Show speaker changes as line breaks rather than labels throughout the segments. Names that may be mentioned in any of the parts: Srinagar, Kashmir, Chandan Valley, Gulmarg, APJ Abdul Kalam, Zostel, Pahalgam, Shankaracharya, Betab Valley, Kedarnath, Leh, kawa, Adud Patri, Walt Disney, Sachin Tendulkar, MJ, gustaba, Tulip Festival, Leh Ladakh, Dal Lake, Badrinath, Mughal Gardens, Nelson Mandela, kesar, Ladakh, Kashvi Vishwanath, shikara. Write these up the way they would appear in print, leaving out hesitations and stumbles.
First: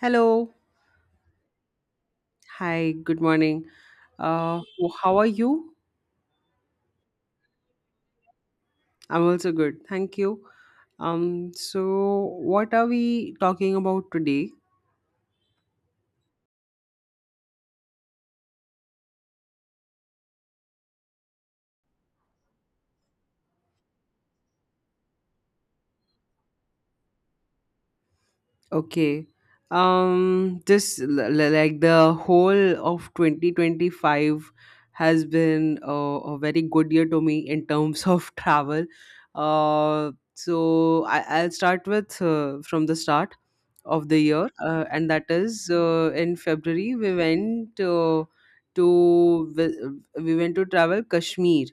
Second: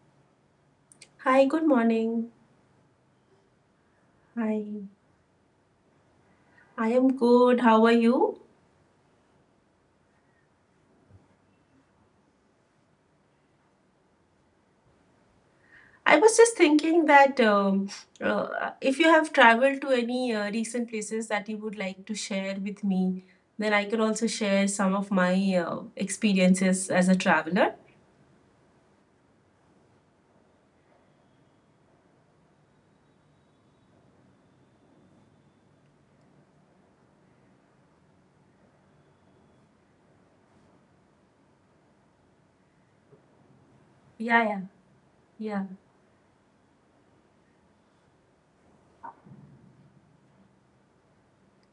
Hello.
Hi, good morning.
Hi, good morning.
Hi,
How are you?
I am good. How are you?
I'm also good. Thank you. So what are we talking about today?
I was just thinking that if you have traveled to any recent places that you would like to share with me, then I can also share some of my experiences as a traveler.
Okay. Like the whole of 2025 has been a very good year to me in terms of travel. I'll start with from the start of the year,
Yeah,
and that
yeah,
is in February we we went to travel Kashmir.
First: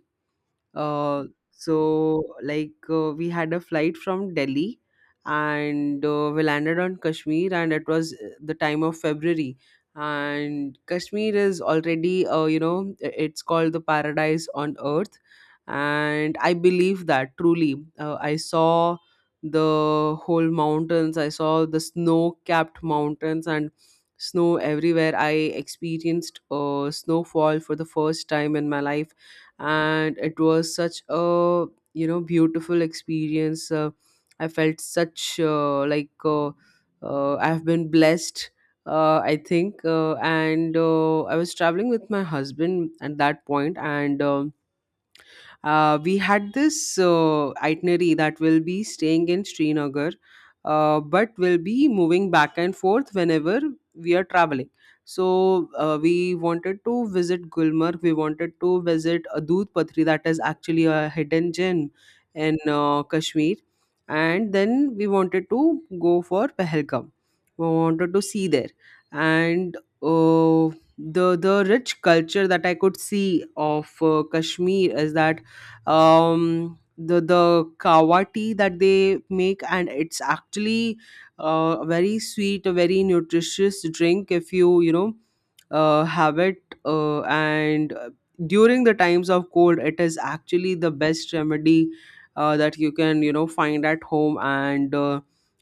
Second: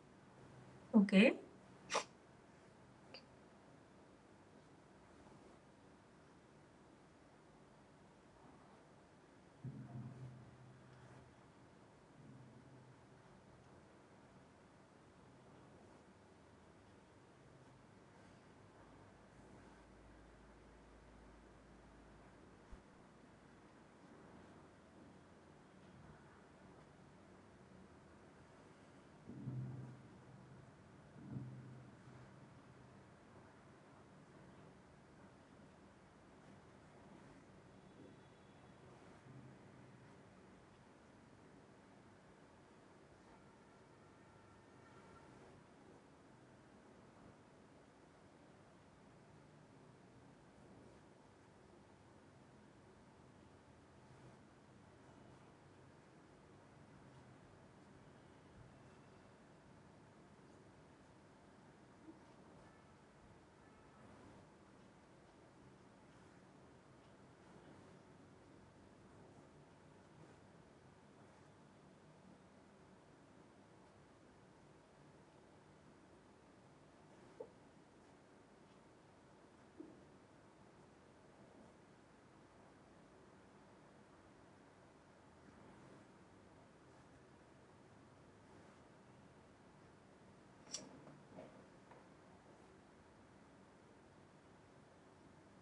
uh,
yeah.
we had a flight from Delhi and we landed on Kashmir, and it was the time of February, and Kashmir is already, it's called the paradise on earth, and I believe that truly. I saw the whole mountains, I saw the snow capped mountains and snow everywhere. I experienced snowfall for the first time in my life, and it was such a, beautiful experience. I felt such like I've been blessed, I think and I was traveling with my husband at that point. And We had this itinerary that will be staying in Srinagar, but will be moving back and forth whenever we are traveling. So we wanted to visit Gulmarg. We wanted to visit Adud Patri, that is actually a hidden gem in Kashmir, and then we wanted to go for Pahalgam. We wanted to see there, and uh, the rich culture that I could see of Kashmir is that, the kawa tea that they make, and it's actually a very sweet, a very nutritious drink if you, you know have it. And During the times of cold, it is actually the best remedy that you can, find at home. and uh,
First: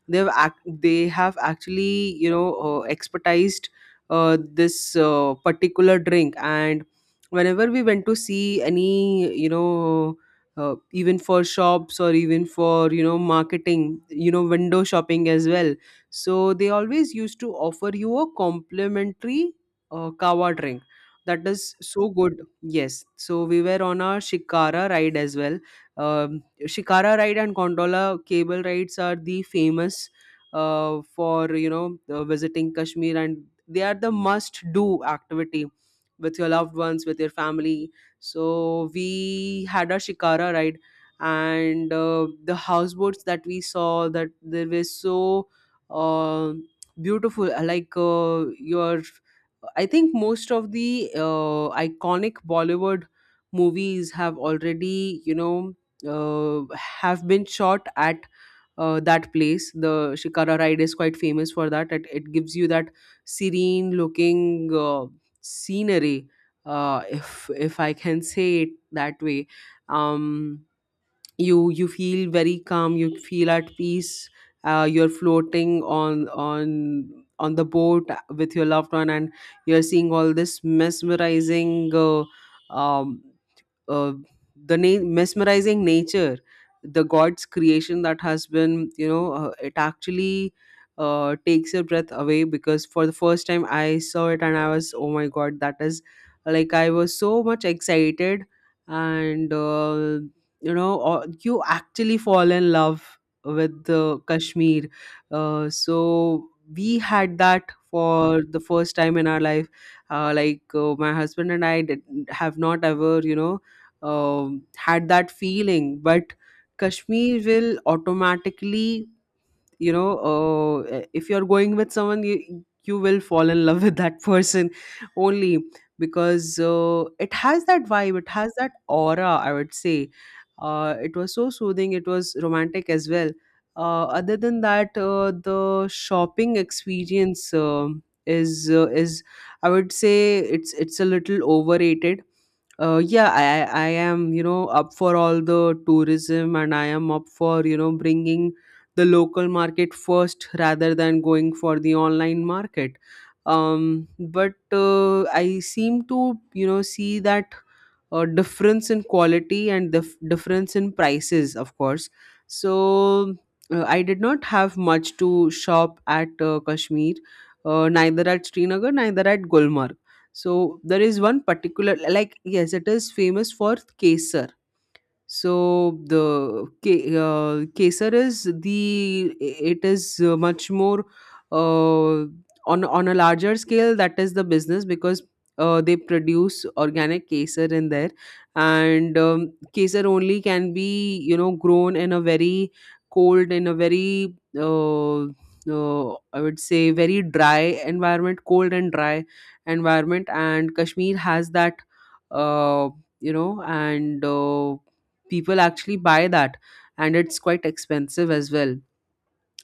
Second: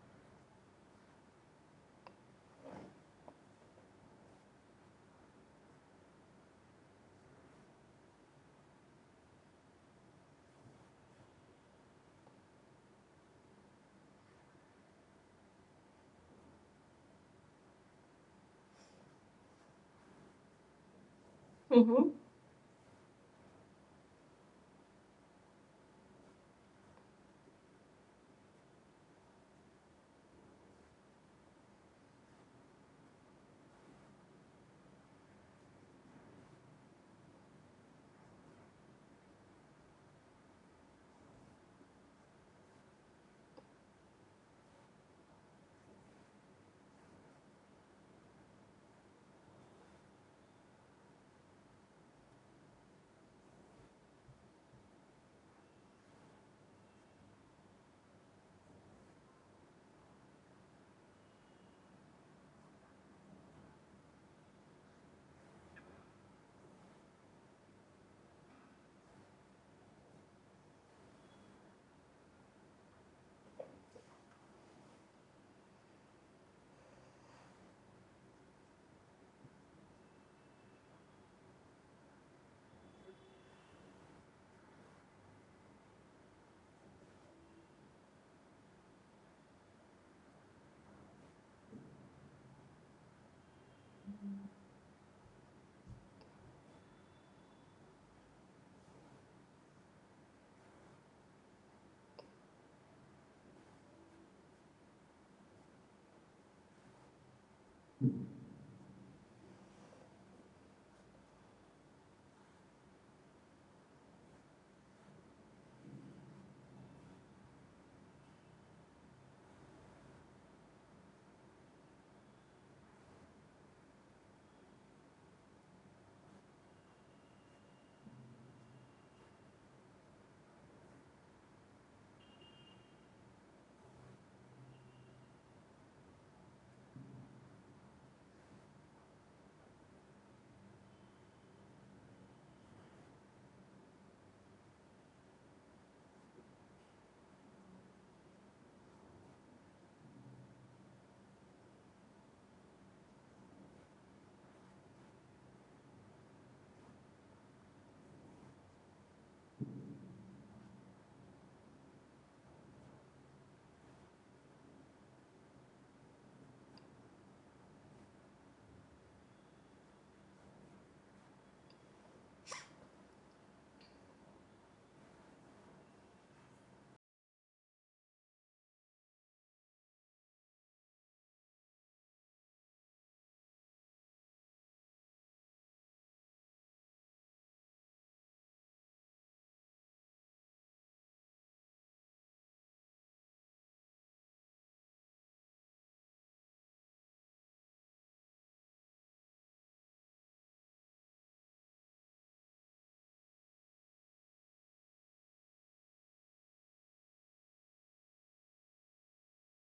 they've act- They have actually, expertised this particular drink, and whenever we went to see any, even for shops, or even for, marketing, window shopping as well, so they always used to offer you a complimentary kawa drink that is
Okay.
so good. Yes, so we were on a shikara ride as well. Shikara ride and gondola cable rides are the famous for you know visiting Kashmir, and they are the must do activity with your loved ones, with your family. So we had a shikara ride, and the houseboats that we saw, that they were so uh, beautiful. I think most of the iconic Bollywood movies have already, have been shot at that place. The Shikara ride is quite famous for that. It gives you that serene looking scenery, if I can say it that way. Um, you feel very calm. You feel at peace. You're floating on on the boat with your loved one, and you're seeing all this mesmerizing, um, uh, mesmerizing nature, the god's creation that has been, it actually takes your breath away, because for the first time I saw it, and I was, oh my god, that is, like, I was so much excited. And you know You actually fall in love with the Kashmir. So we had that for the first time in our life, my husband and I did, have not ever, had that feeling. But Kashmir will automatically, if you're going with someone, you will fall in love with that person only, because it has that vibe, it has that aura, I would say. It was so soothing, it was romantic as well. Other than that, the shopping experience is, I would say, it's a little overrated. Yeah, I am, you know, up for all the tourism, and I am up for, you know, bringing the local market first rather than going for the online market. But I seem to, see that difference in quality and the difference in prices, of course. So I did not have much to shop at Kashmir, neither at Srinagar neither at Gulmarg. So there is one particular, like, yes, it is famous for kesar. Kesar is the, it is much more uh, on a larger scale. That is the business, because they produce organic kesar in there, and kesar only can be, you know, grown in a very cold, in a very I would say very dry environment, cold and dry environment, and Kashmir has that. Uh, you know and. People actually buy that, and it's quite expensive as well.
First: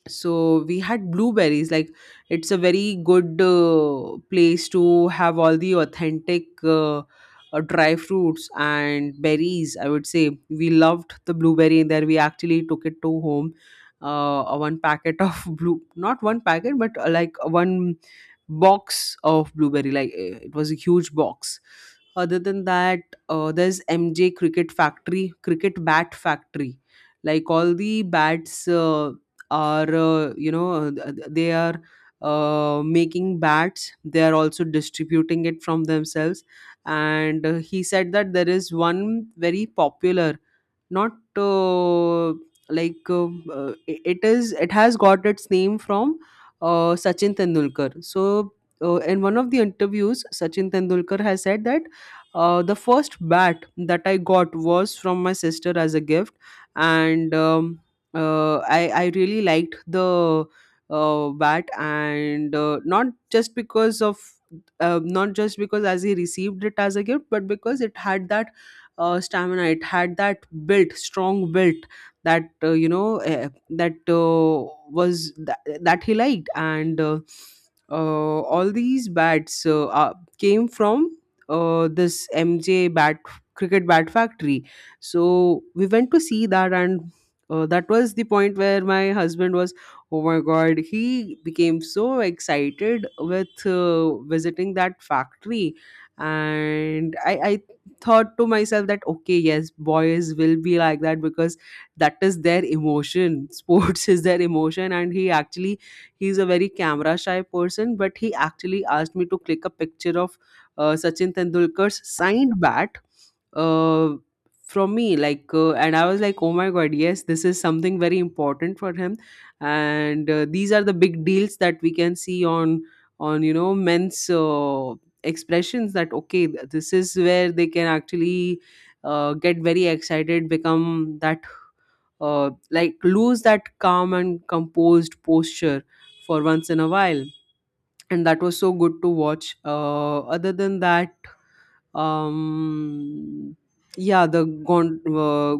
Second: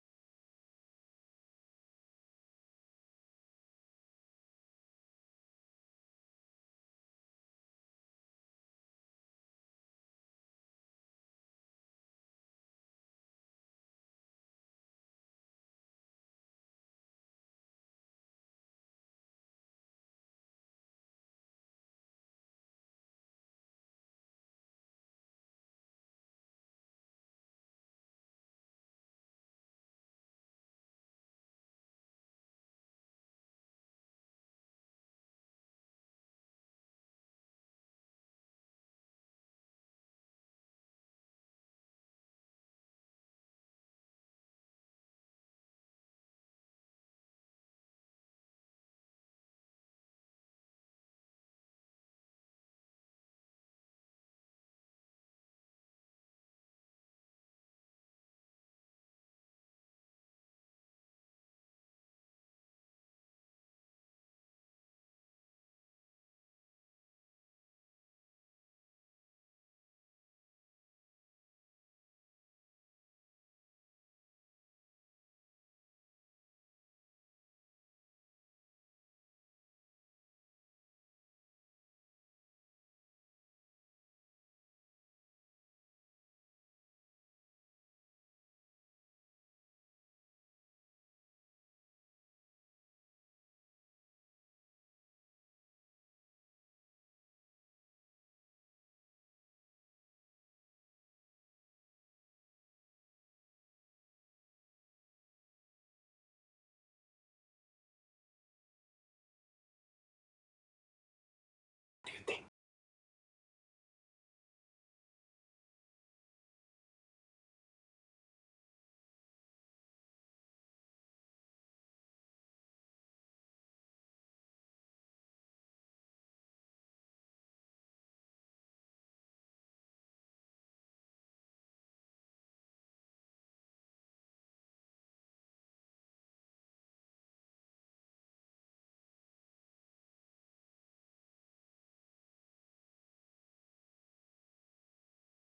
So we had blueberries, like, it's a very good place to have all the authentic dry fruits and berries, I would say. We loved the blueberry in there, we actually took it to home. One packet of blue, not one packet, but like one box of blueberry, like it was a huge box. Other than that, there's mj cricket factory, cricket bat factory. Like all the bats are you know th- they are making bats, they are also distributing it from themselves. And he said that there is one very popular, not like I- it is, it has got its name from Sachin Tendulkar. So in one of the interviews, Sachin Tendulkar has said that the first bat that I got was from my sister as a gift. And I really liked the bat, and not just because of, not just because as he received it as a gift, but because it had that stamina, it had that built, strong built, that that he liked. And All these bats came from this mj bat, cricket bat factory. So we went to see that, and that was the point where my husband was, oh my god, he became so excited with visiting that factory. And I thought to myself that, okay, yes, boys will be like that, because that is their emotion, sports is their emotion. And he actually, he's a very camera shy person, but he actually asked me to click a picture of Sachin Tendulkar's signed bat uh, from me like and I was like, oh my god, yes, this is something very important for him. And these are the big deals that we can see on men's expressions, that okay, this is where they can actually get very excited, become that like lose that calm and composed posture for once in a while, and that was so good to watch. Other than that, um yeah,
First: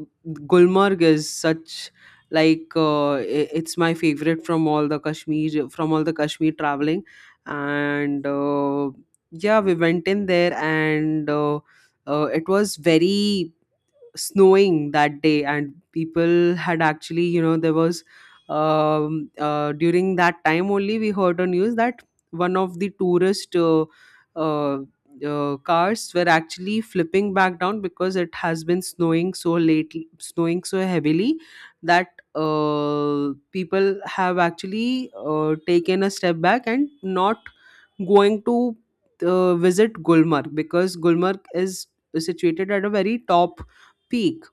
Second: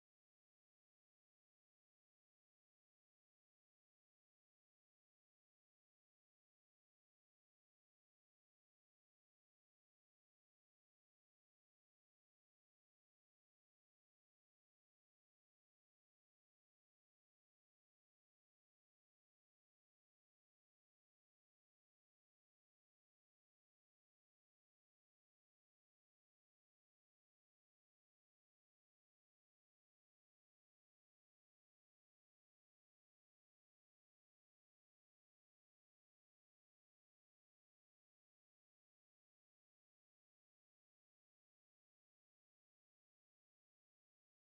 Gulmarg is such, like it's my favorite from all the Kashmir, from all the Kashmir traveling. And yeah, we went in there, and it was very snowing that day, and people had actually, you know, there was during that time only, we heard on news that one of the tourist uh, cars were actually flipping back down, because it has been snowing so late, snowing so heavily, that people have actually taken a step back and not going to visit Gulmarg, because Gulmarg is situated at a very top peak.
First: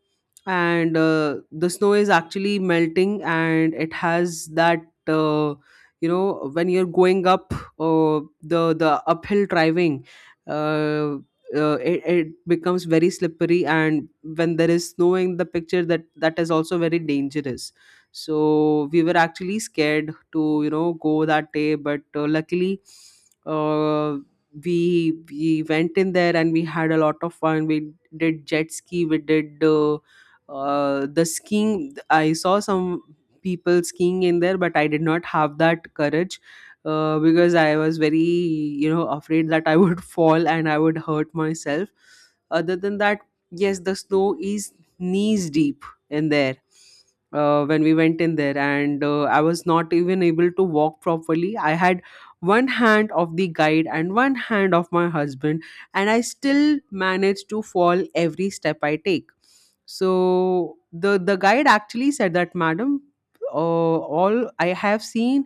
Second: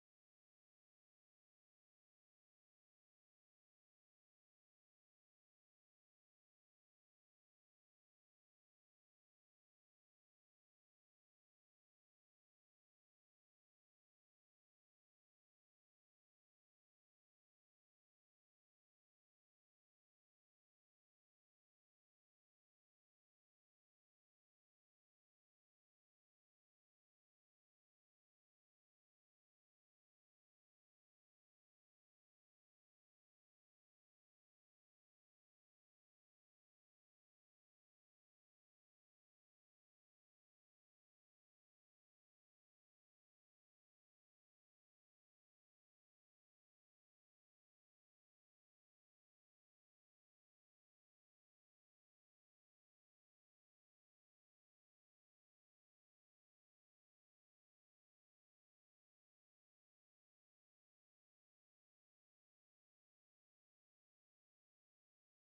And the snow is actually melting, and it has that uh, when you're going up, the uphill driving uh, it, it becomes very slippery, and when there is snow in the picture, that is also very dangerous. So we were actually scared to, you know, go that day. But uh, luckily uh, we we went in there and we had a lot of fun. We did jet ski, we did the skiing. I saw some people skiing in there, but I did not have that courage, because I was very, you know, afraid that I would fall and I would hurt myself. Other than that, yes, the snow is knees deep in there, when we went in there. And I was not even able to walk properly. I had one hand of the guide and one hand of my husband, and I still manage to fall every step I take. So the guide actually said that, madam, all I have seen,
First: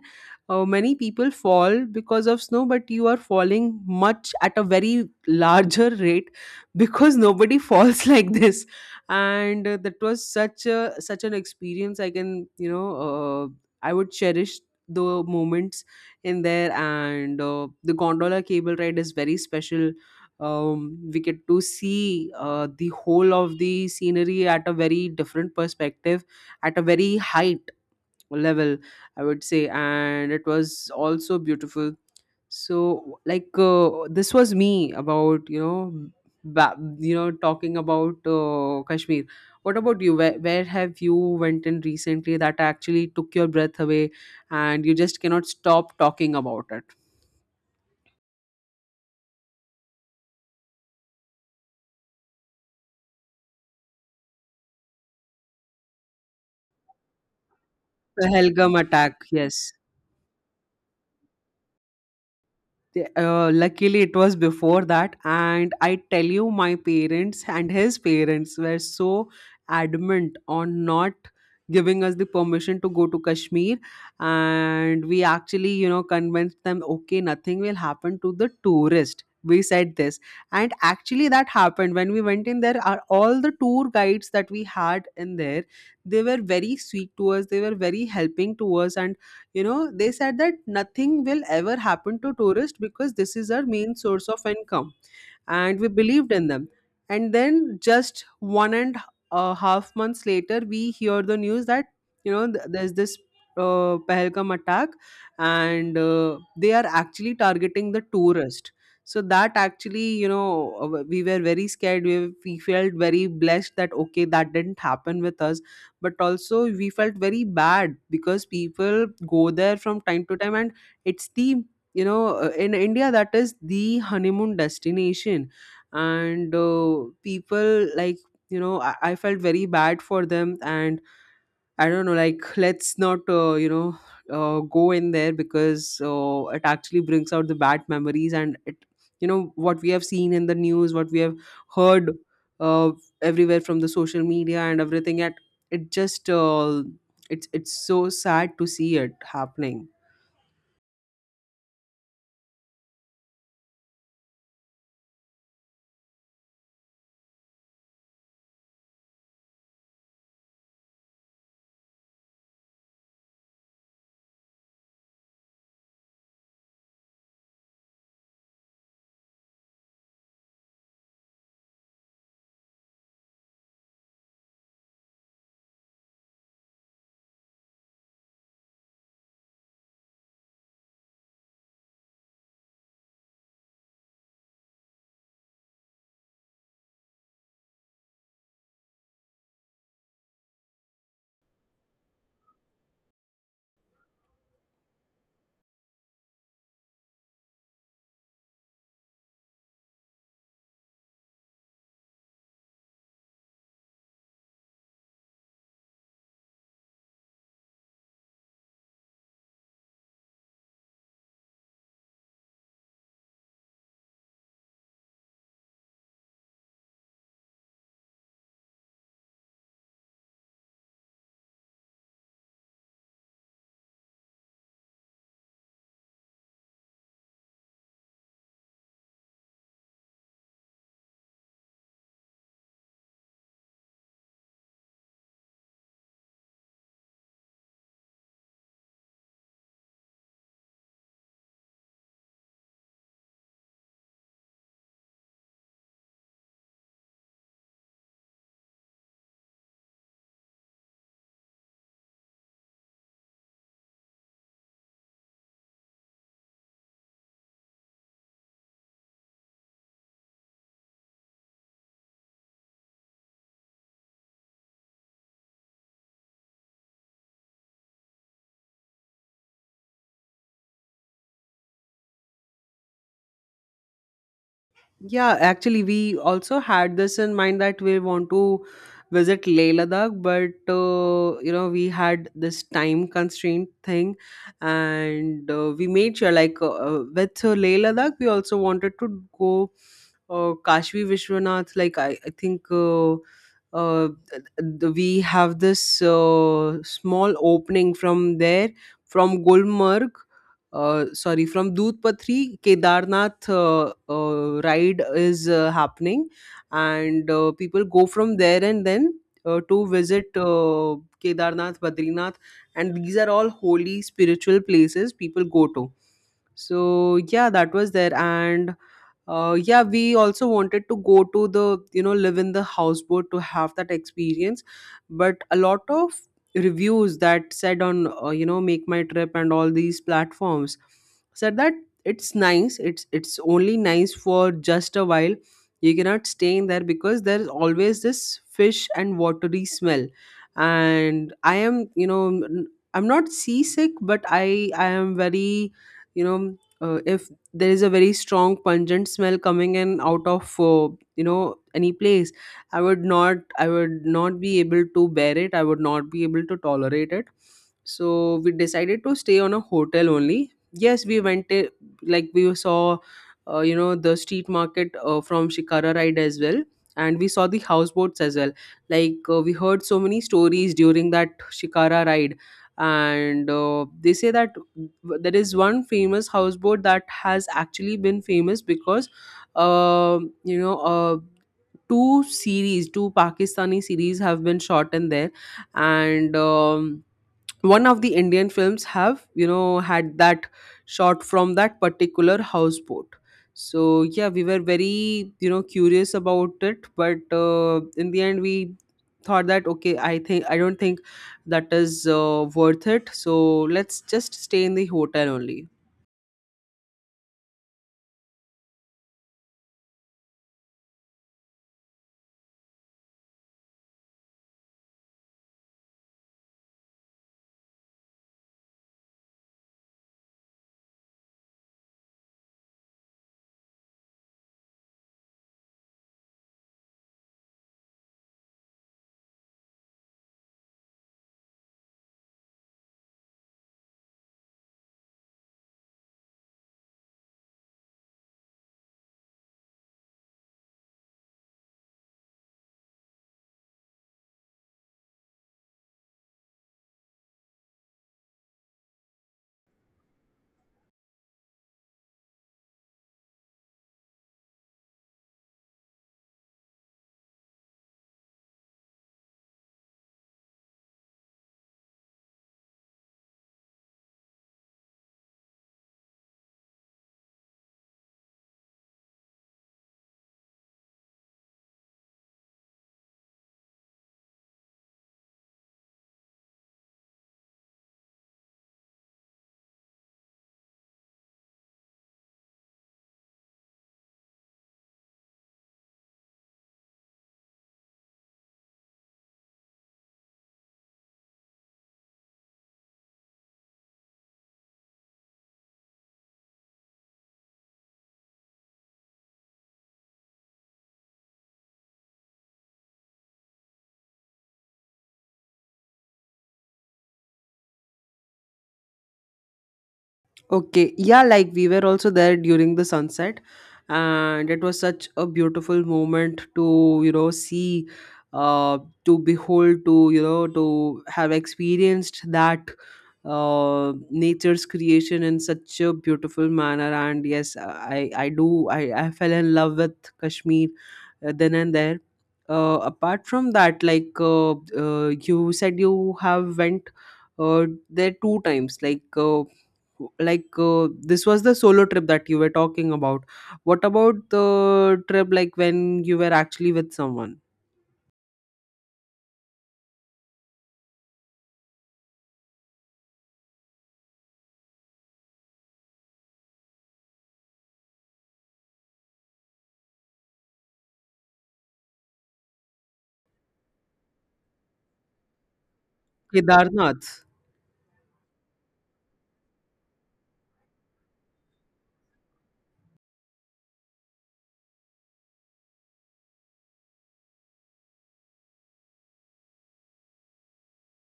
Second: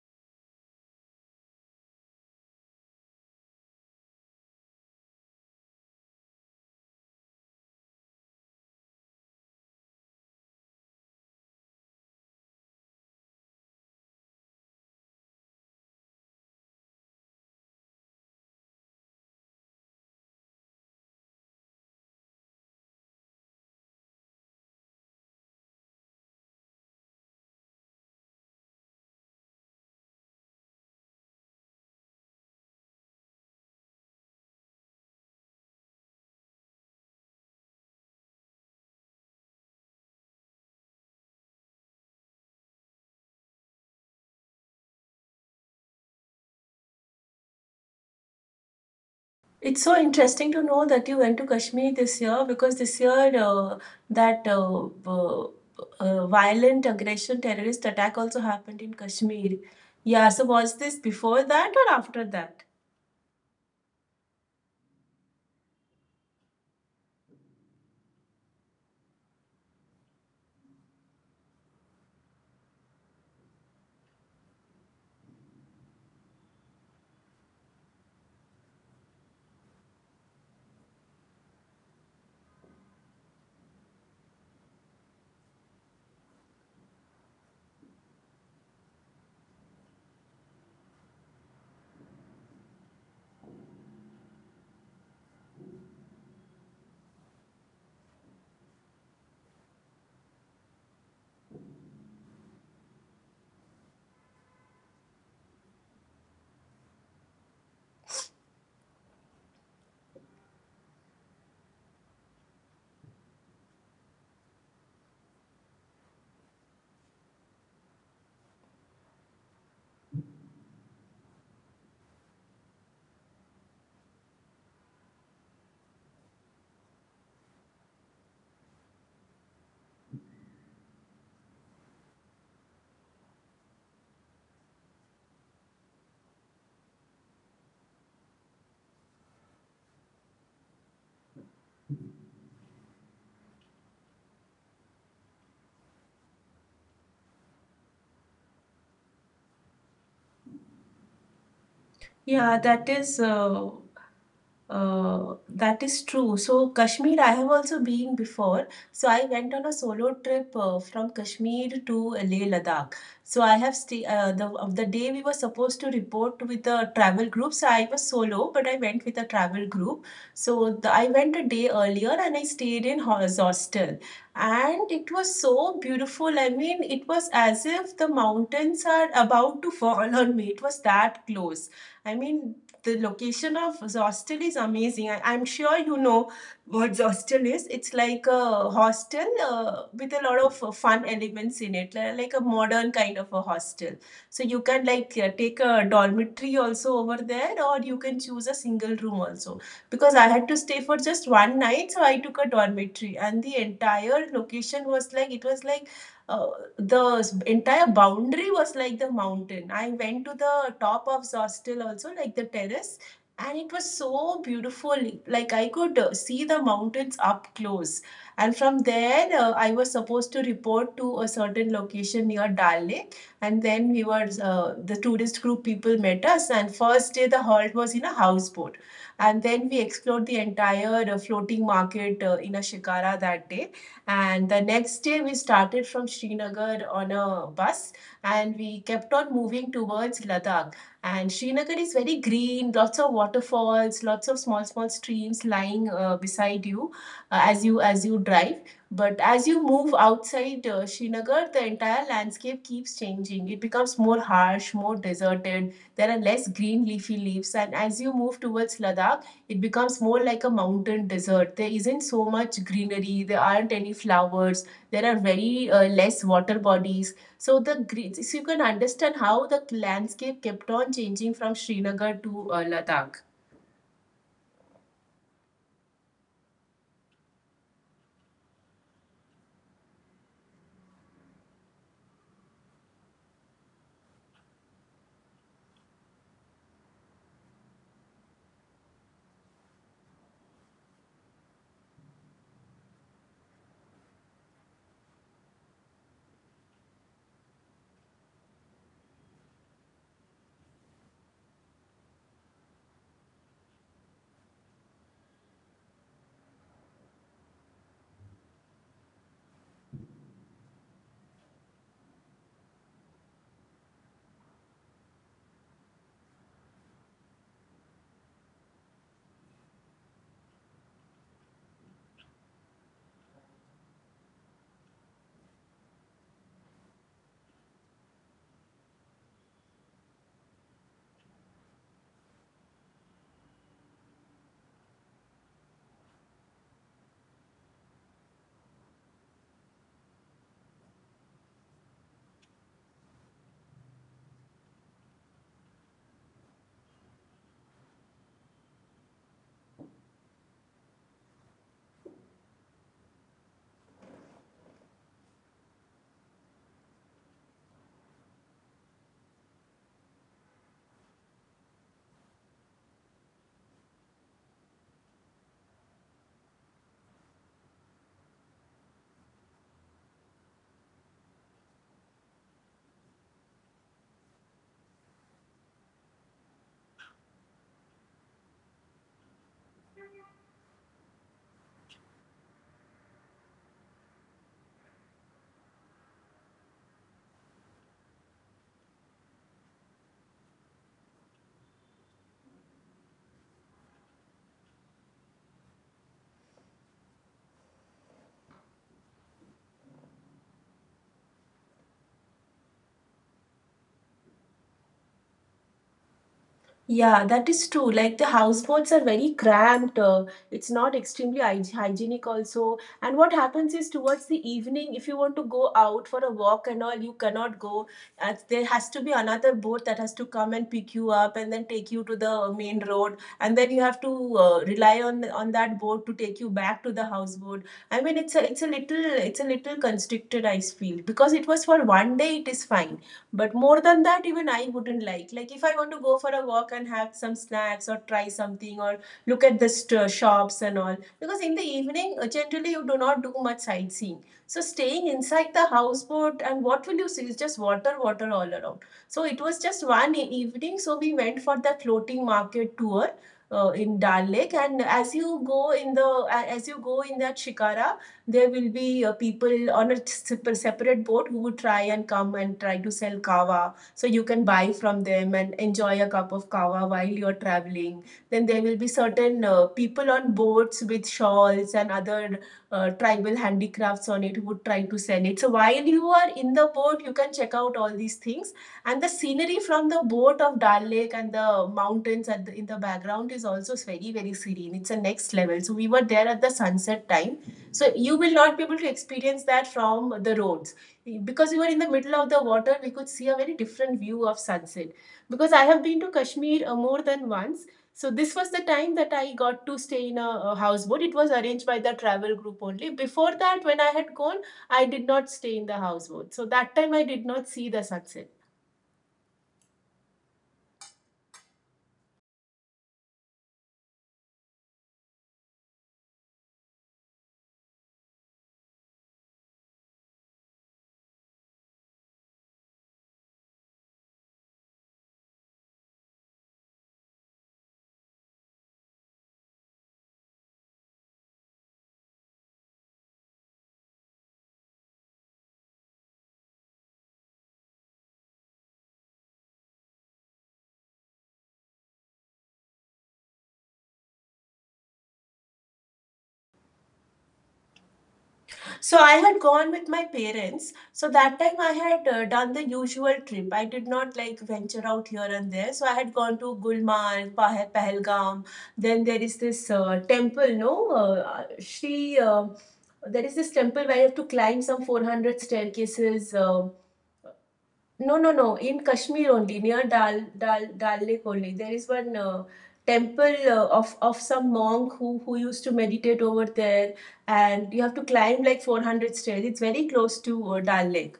many people fall because of snow, but you are falling much at a very larger rate, because nobody falls like this. And that was such an experience. I can you know I would cherish the moments in there, and the gondola cable ride is very special. We get to see the whole of the scenery at a very different perspective, at a very height level, I would say, and it was also beautiful. So, like, this was me about, you know, talking about Kashmir. What about you? Where have you went in recently that actually took your breath away and you just cannot stop talking about it?
It's so interesting to know that you went to Kashmir this year because this year that violent aggression terrorist attack
The
also
Helgam
happened in
attack, yes.
Kashmir. Yeah, so was this before that or after that?
Luckily it was before that, and I tell you, my parents and his parents were so adamant on not giving us the permission to go to Kashmir. And we actually, you know, convinced them, okay, nothing will happen to the tourist, we said this. And actually that happened when we went in there. Are all the tour guides that we had in there, they were very sweet to us, they were very helping to us, and you know they said that nothing will ever happen to tourists because this is our main source of income, and we believed in them. And then just 1.5 months later we hear the news that, you know, there's this Pahalgam attack, and they are actually targeting the tourist. So that actually, you know, we were very scared, we felt very blessed that okay, that didn't happen with us. But also we felt very bad because people go there from time to time, and it's the, you know, in India that is the honeymoon destination. And people, like, you know, I felt very bad for them. And I don't know, like, let's not you know go in there, because it actually brings out the bad memories, and it, you know, what we have seen in the news, what we have heard uh, everywhere from the social media and everything. At it just, it's so sad to see it happening.
Yeah, that is true. So Kashmir, I have also been before. So I went on a solo trip from Kashmir to Leh Ladakh. So I have stay the of the day we were supposed to report with the travel group. So I was solo, but I went with a travel group. So I went a day earlier and I stayed in hostel, and it was so beautiful. I mean, it was as if the mountains are about to fall on me. It was that close. I mean, the location of Zostel is amazing. I'm sure you know what Zostel is. It's like a hostel with a lot of fun elements in it, like a modern kind of a hostel. So you can like take a dormitory also over there, or you can choose a single room also. Because I had to stay for just one night, so I took a dormitory, and the entire location was like it was like uh, the entire boundary was like the mountain. I went to the top of Zostel also, like the terrace, and it was so beautiful. Like I could see the mountains up close. And from there, I was supposed to report to a certain location near Dal Lake. And then the tourist group people met us. And first day, the halt was in a houseboat. And then we explored the entire floating market in a shikara that day, and the next day, we started from Srinagar on a bus, and we kept on moving towards Ladakh. And Srinagar is very green, lots of waterfalls, lots of small, small streams lying beside you as you as you drive. But as you move outside Srinagar, the entire landscape keeps changing. It becomes more harsh, more deserted. There are less green leafy leaves. And as you move towards Ladakh, it becomes more like a mountain desert. There isn't so much greenery, there aren't any flowers, there are very less water bodies. So so you can understand how the landscape kept on changing from Srinagar to Ladakh.
Yeah, actually, we also had this in mind that we want to visit Leh Ladakh, but you know, we had this time constraint thing, and we made sure, like, with Leh Ladakh, we also wanted to go Kashvi Vishwanath. Like, I think uh, th- we have this small opening from there, from Gulmarg, sorry, from Dudh Patri. Kedarnath ride is happening, and people go from there, and then to visit Kedarnath, Badrinath, and these are all holy spiritual places people go to. So yeah, that was there. And yeah, we also wanted to go to the, you know, live in the houseboat to have that experience, but a lot of reviews that said on you know, Make My Trip and all these platforms said that it's nice, it's only nice for just a while. You cannot stay in there because there's always this fish and watery smell, and I am, you know, I'm not seasick, but I am very, you know, if there is a very strong pungent smell coming in out of you know, any place, I would not be able to bear it, I would not be able to tolerate it. So we decided to stay on a hotel only. Yes, we went to, like, we saw you know, the street market from shikara ride as well, and we saw the houseboats as well. Like, we heard so many stories during that shikara ride, and they say that there is one famous houseboat that has actually been famous because you know, two series, two Pakistani series have been shot in there, and one of the Indian films have, you know, had that shot from that particular houseboat. So yeah, we were very, you know, curious about it, but in the end we thought that okay, I think, I don't think that is worth it. So let's just stay in the hotel only.
Yeah, that is true. Like the houseboats are very cramped. It's not extremely hygienic also. And what happens is towards the evening, if you want to go out for a walk and all, you cannot go. There has to be another boat that has to come and pick you up and then take you to the main road. And then you have to rely on that boat to take you back to the houseboat. I mean, it's a little constricted, I feel, because it was for one day, it is fine, but more than that, even I wouldn't like. Like if I want to go for a walk and have some snacks or try something or look at the shops and all, because in the evening generally you do not do much sightseeing. So staying inside the houseboat, and what will you see? It's just water, water all around. So it was just one evening. So we went for the floating market tour in Dal Lake, and as you go in that Shikara, there will be people on a separate boat who would try and come and try to sell kava. So you can buy from them and enjoy a cup of kava while you're traveling. Then there will be certain people on boats with shawls and other tribal handicrafts on it who would try to sell it. So while you are in the boat, you can check out all these things. And the scenery from the boat of Dal Lake and the mountains in the background is also very, very serene. It's a next level. So we were there at the sunset time, so you will not be able to experience that from the roads. Because we were in the middle of the water, we could see a very different view of sunset. Because I have been to Kashmir more than once, so this was the time that I got to stay in a houseboat. It was arranged by the travel group only. Before that, when I had gone, I did not stay in the houseboat, so that time I did not see the sunset.
Okay, yeah, like, we were also there during the sunset, and it was such a beautiful moment to, you know, see, uh, to behold, to, you know, to have experienced that nature's creation in such a beautiful manner. And yes, I do I fell in love with Kashmir, then and there. Apart from that, like, you said, you have went there two times. Like, this was the solo trip that you were talking about. What about the trip like when you were actually with someone?
So I had gone with my parents. So that time I had done the usual trip. I did not like venture out here and there. So I had gone to Gulmarg, Pahalgam. Then there is this temple, no, Shri. There is this temple where you have to climb some 400 staircases.
Kedarnath,
No, no, no. In Kashmir only, near Dal Lake only, there is one temple of some monk who used to meditate over there, and you have to climb like 400 stairs. It's very close to Dal Lake.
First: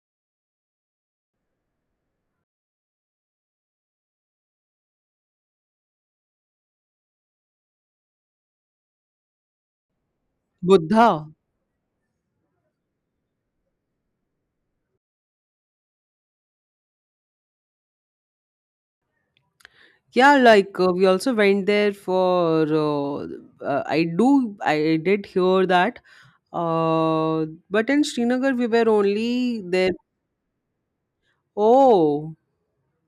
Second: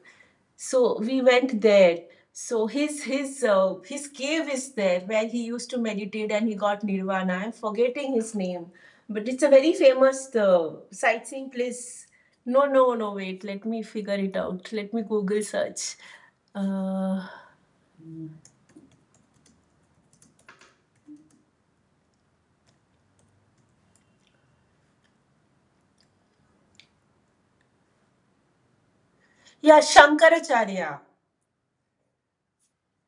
So we went there. So his cave is there where he used to meditate and he got nirvana. I'm forgetting his name, but it's a very famous
Buddha.
sightseeing place. No, no, no. Wait, let me figure it out. Let me Google search. Uh,
Yeah, like, we also went there for. I do. I did hear that. Uh, but in Srinagar, we were only
yeah,
there.
Shankaracharya.
Oh,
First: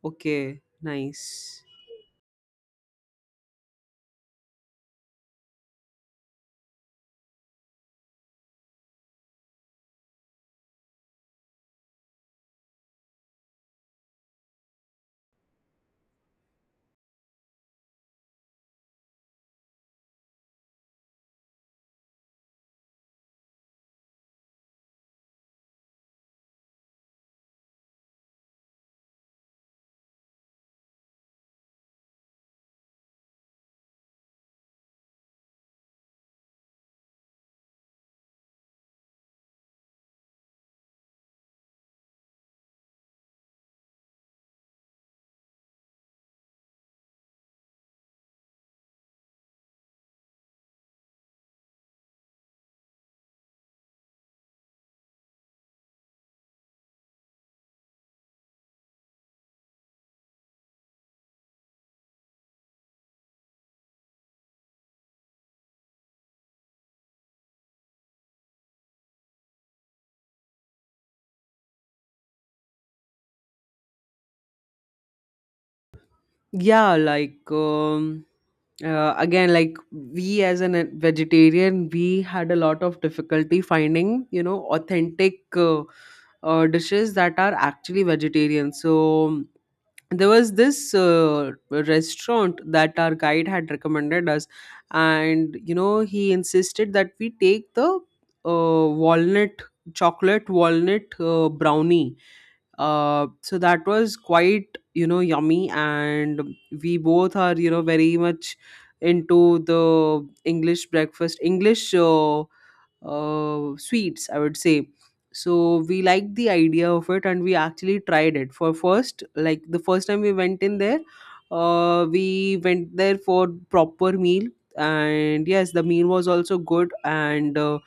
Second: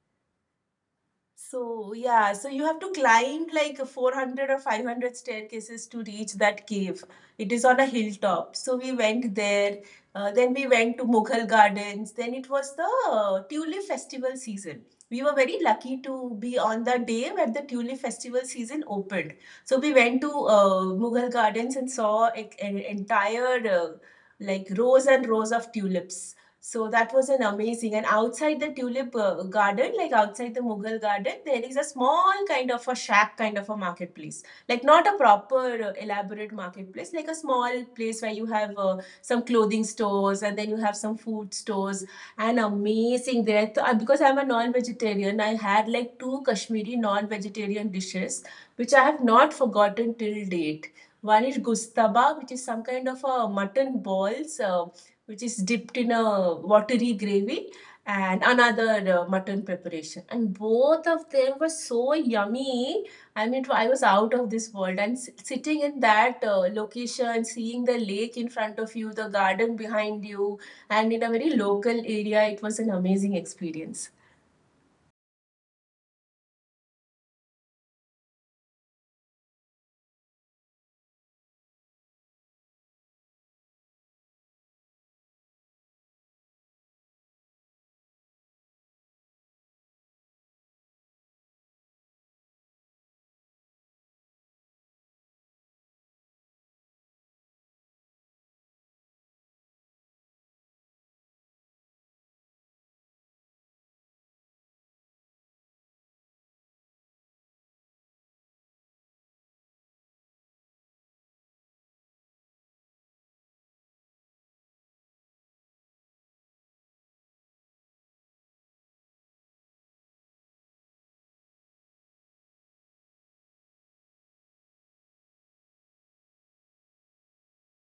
okay, nice.
So, yeah, so you have to climb like 400 or 500 staircases to reach that cave. It is on a hilltop. So we went there. Then we went to Mughal Gardens. Then it was the Tulip Festival season. We were very lucky to be on the day where the Tulip Festival season opened. So we went to Mughal Gardens and saw an entire like rows and rows of tulips. So that was an amazing, and outside the tulip garden, like outside the Mughal garden, there is a small kind of a shack kind of a marketplace. Like not a proper elaborate marketplace, like a small place where you have some clothing stores and then you have some food stores, and amazing there. Because I'm a non-vegetarian, I had like two Kashmiri non-vegetarian dishes which I have not forgotten till date. One is gustaba, which is some kind of a mutton balls, which is dipped in a watery gravy, and another mutton preparation, and both of them were so yummy. I mean, I was out of this world, and sitting in that location, seeing the lake in front of you, the garden behind you, and in a very local area, it was an amazing experience.
Yeah, like, again, like, we as a vegetarian, we had a lot of difficulty finding, you know, authentic dishes that are actually vegetarian. So there was this restaurant that our guide had recommended us, and you know, he insisted that we take the walnut, chocolate walnut brownie, so that was quite, you know, yummy, and we both are, you know, very much into the English breakfast, English sweets, I would say. So we liked the idea of it, and we actually tried it. For first, like, the first time we went in there, we went there for proper meal, and yes, the meal was also good, and uh,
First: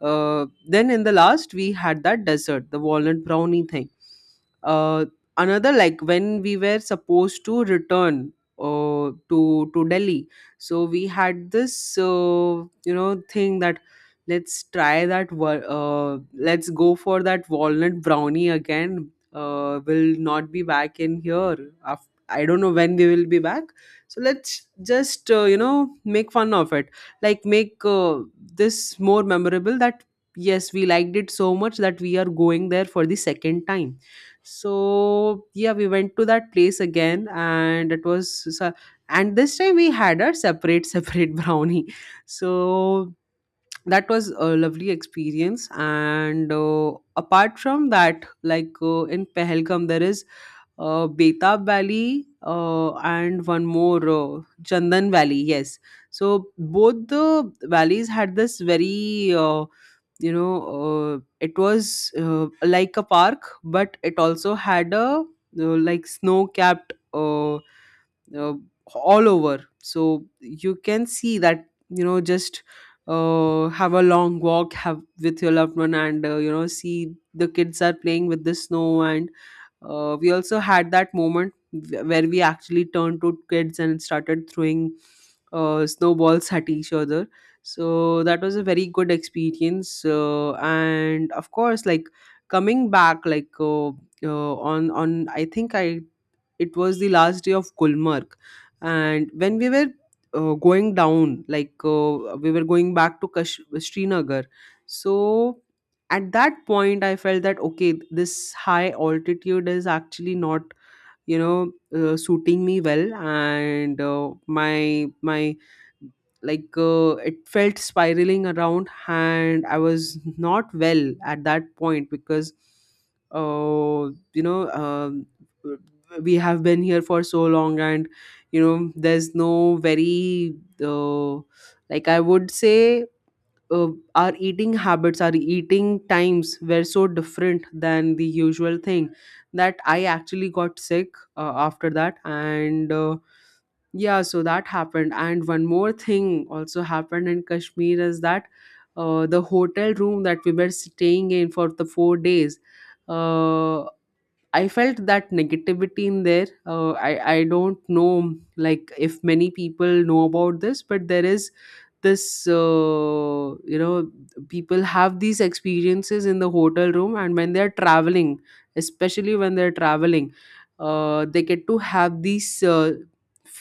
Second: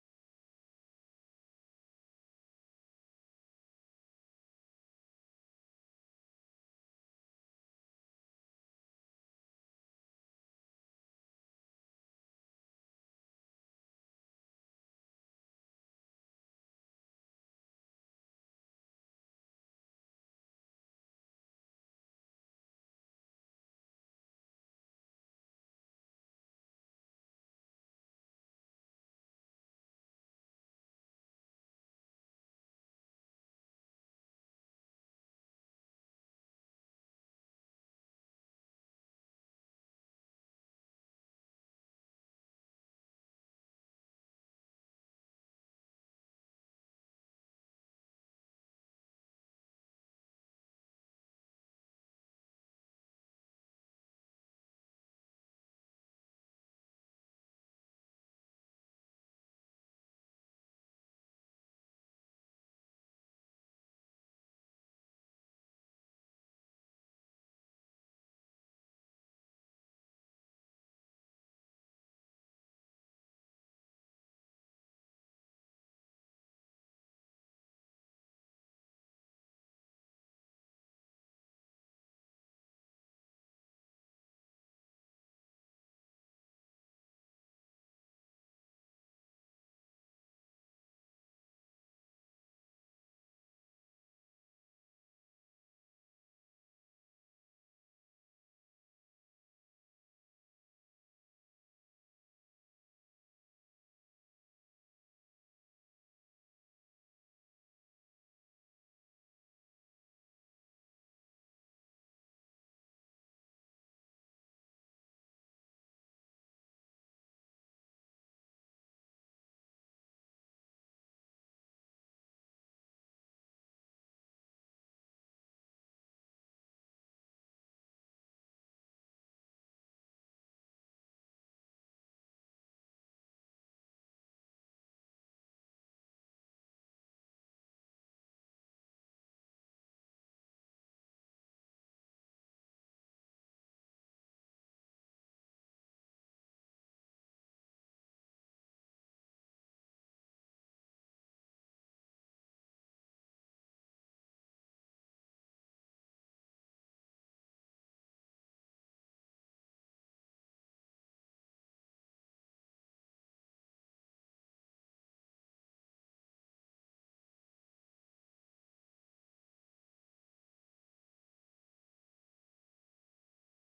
uh, then in the last we had that dessert, the walnut brownie thing. Uh, Another, like, when we were supposed to return to Delhi, so we had this you know, thing that, let's try that let's go for that walnut brownie again. We'll not be back in here, af I don't know when we will be back. So let's just you know, make fun of it, like, make this more memorable, that yes, we liked it so much that we are going there for the second time. So yeah, we went to that place again, and it was s- and this time we had a separate separate brownie. So that was a lovely experience. And apart from that, like, in Pahalgam there is Betab Valley, and one more, Chandan Valley. Yes, so both the valleys had this very, you know, it was, like a park, but it also had a, like snow capped, all over, so you can see that, you know, just have a long walk, have with your loved one, and you know, see the kids are playing with the snow. And we also had that moment where we actually turned to kids and started throwing snowballs at each other. So that was a very good experience. And of course, like, coming back, like, on I think I it was the last day of Gulmarg, and when we were going down, like, we were going back to Srinagar. So at that point I felt that okay, this high altitude is actually not, you know, suiting me well, and my my like, it felt spiraling around, and I was not well at that point because, uh, you know, we have been here for so long, and you know there's no very, uh, like, I would say, uh, our eating habits, our eating times were so different than the usual thing, that I actually got sick after that. And yeah, so that happened. And one more thing also happened in Kashmir is that the hotel room that we were staying in for the 4 days. Uh, I felt that negativity in there. I don't know, like, if many people know about this, but there is this, you know, people have these experiences in the hotel room, and when they are traveling, especially when they are traveling, they get to have this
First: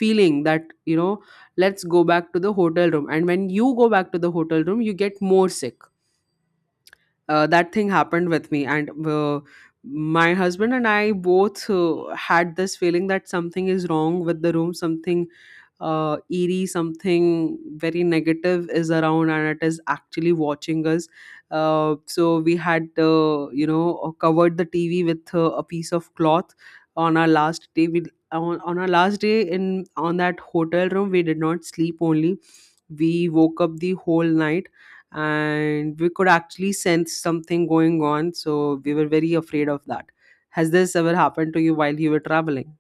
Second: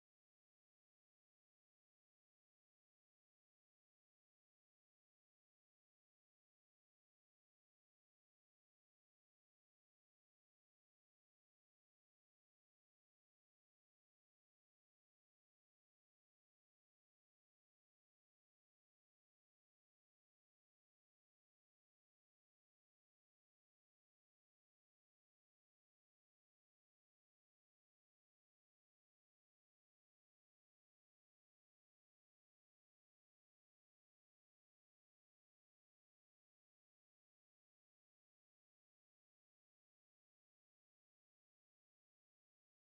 feeling that, you know, let's go back to the hotel room, and when you go back to the hotel room, you get more sick. That thing happened with me. And my husband and I both had this feeling that something is wrong with the room, something eerie, something very negative is around, and it is actually watching us. So we had, you know, covered the TV with a piece of cloth. on our last day we, on our last day in on that hotel room, we did not sleep only, we woke up the whole night, and we could actually sense something going on. So we were very afraid of that. Has this ever happened to you while you were traveling?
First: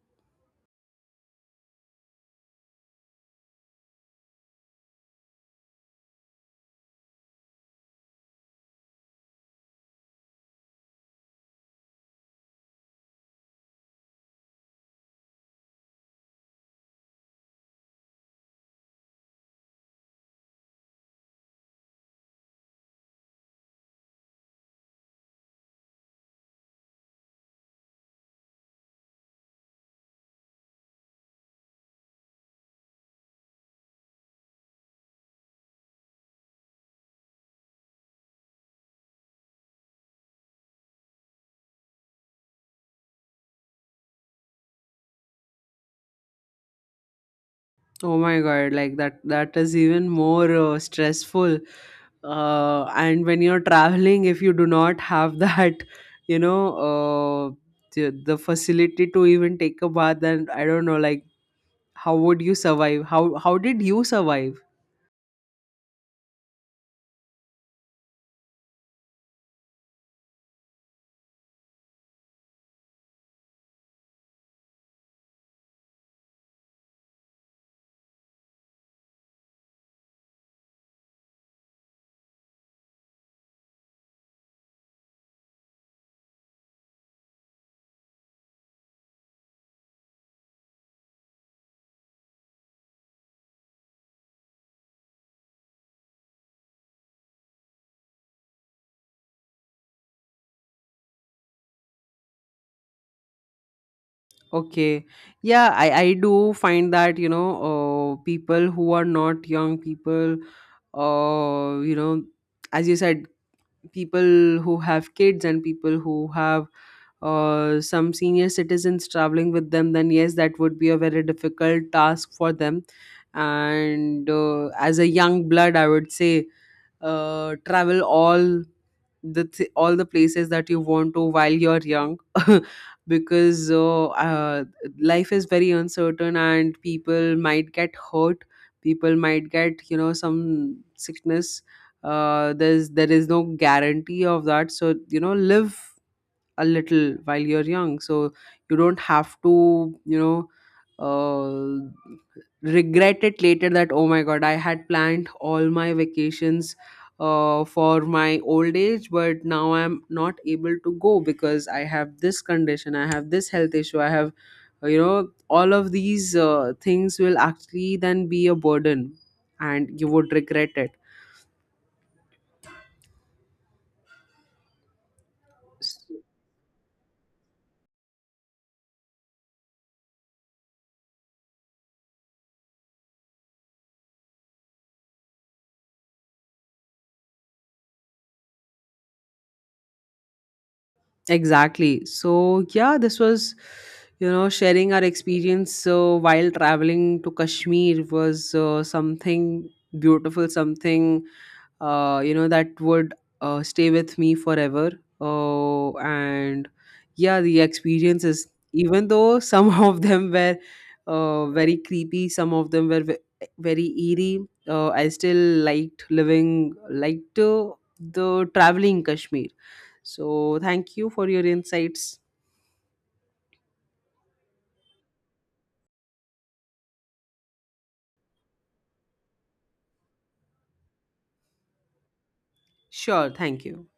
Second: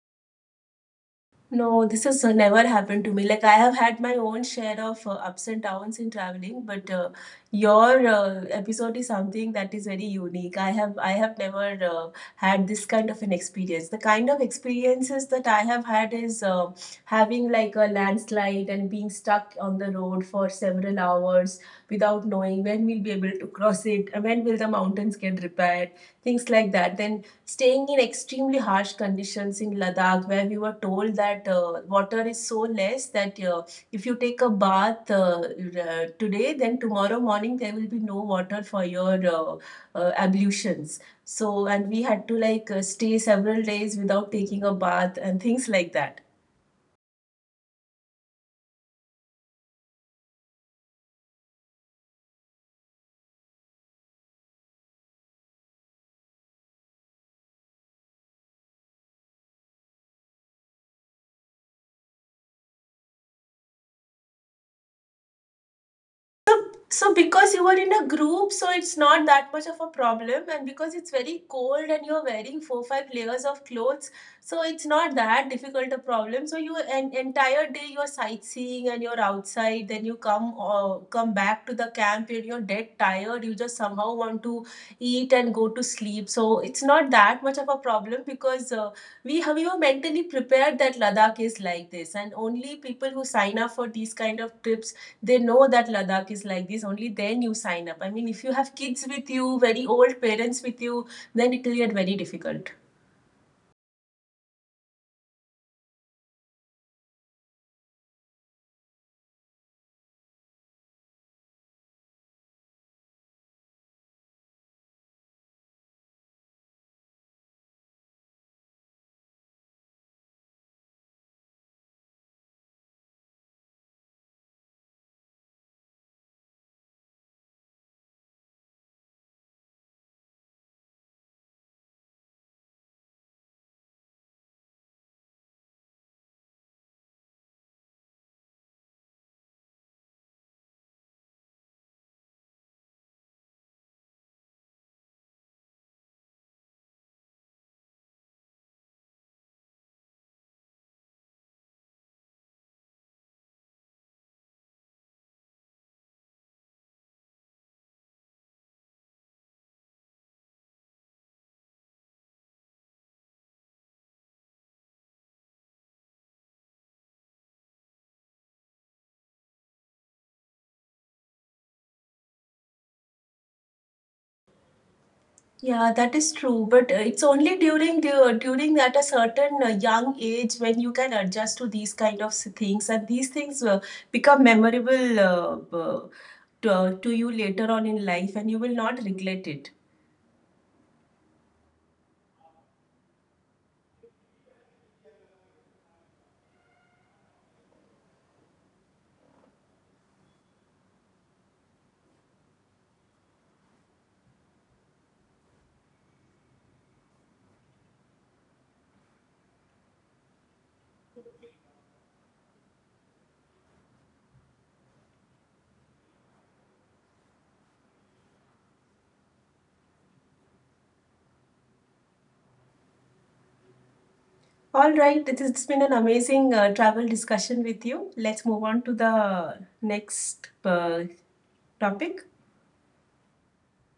No, this has never happened to me. Like I have had my own share of ups and downs in traveling, but your episode is something that is very unique. I have never had this kind of an experience. The kind of experiences that I have had is having like a landslide and being stuck on the road for several hours without knowing when we'll be able to cross it, when will the mountains get repaired, things like that. Then staying in extremely harsh conditions in Ladakh, where we were told that water is so less that if you take a bath today, then tomorrow morning there will be no water for your ablutions. So, and we had to like stay several days without taking a bath and things like that.
Oh my god, like, that is even more stressful. And when you're traveling, if you do not have that, you know, the facility to even take a bath, then I don't know, like, how would you survive? How did you survive?
So, so because you were in a group, so it's not that much of a problem, and because it's very cold and you're wearing 4-5 layers of clothes, so it's not that difficult a problem. So you an entire day you're sightseeing and you're outside, then you come back to the camp and you're dead tired. You just somehow want to eat and go to sleep. So it's not that much of a problem because we were mentally prepared that Ladakh is like this, and only people who sign up for these kind of trips, they know that Ladakh is like this, only then you sign up. I mean, if you have kids with you, very old parents with you, then it will get very difficult.
Okay. Yeah, I do find that, you know, people who are not young people, you know, as you said, people who have kids and people who have some senior citizens traveling with them, then yes, that would be a very difficult task for them. And as a young blood, I would say, travel all the places that you want to while you're young. Because life is very uncertain, and people might get hurt, people might get, you know, some sickness. There is no guarantee of that, so you know, live a little while you're young, so you don't have to, you know, uh, regret it later that, oh my god, I had planned all my vacations for my old age, but now I'm not able to go because I have this condition, I have this health issue, I have, you know, all of these things will actually then be a burden, and you would regret it.
Yeah, that is true. But it's only during at a certain young age when you can adjust to these kind of things, and these things become memorable, to you later on in life, and you will not regret it.
Exactly. So yeah, this was, you know, sharing our experience, so while traveling to Kashmir was something beautiful, something, you know, that would stay with me forever. And yeah, the experiences, even though some of them were very creepy, some of them were very eerie, I still liked living, liked the traveling Kashmir, so thank you for your insights.
All right, it's been an amazing travel discussion with you. Let's move on to the next topic.
Sure, thank you.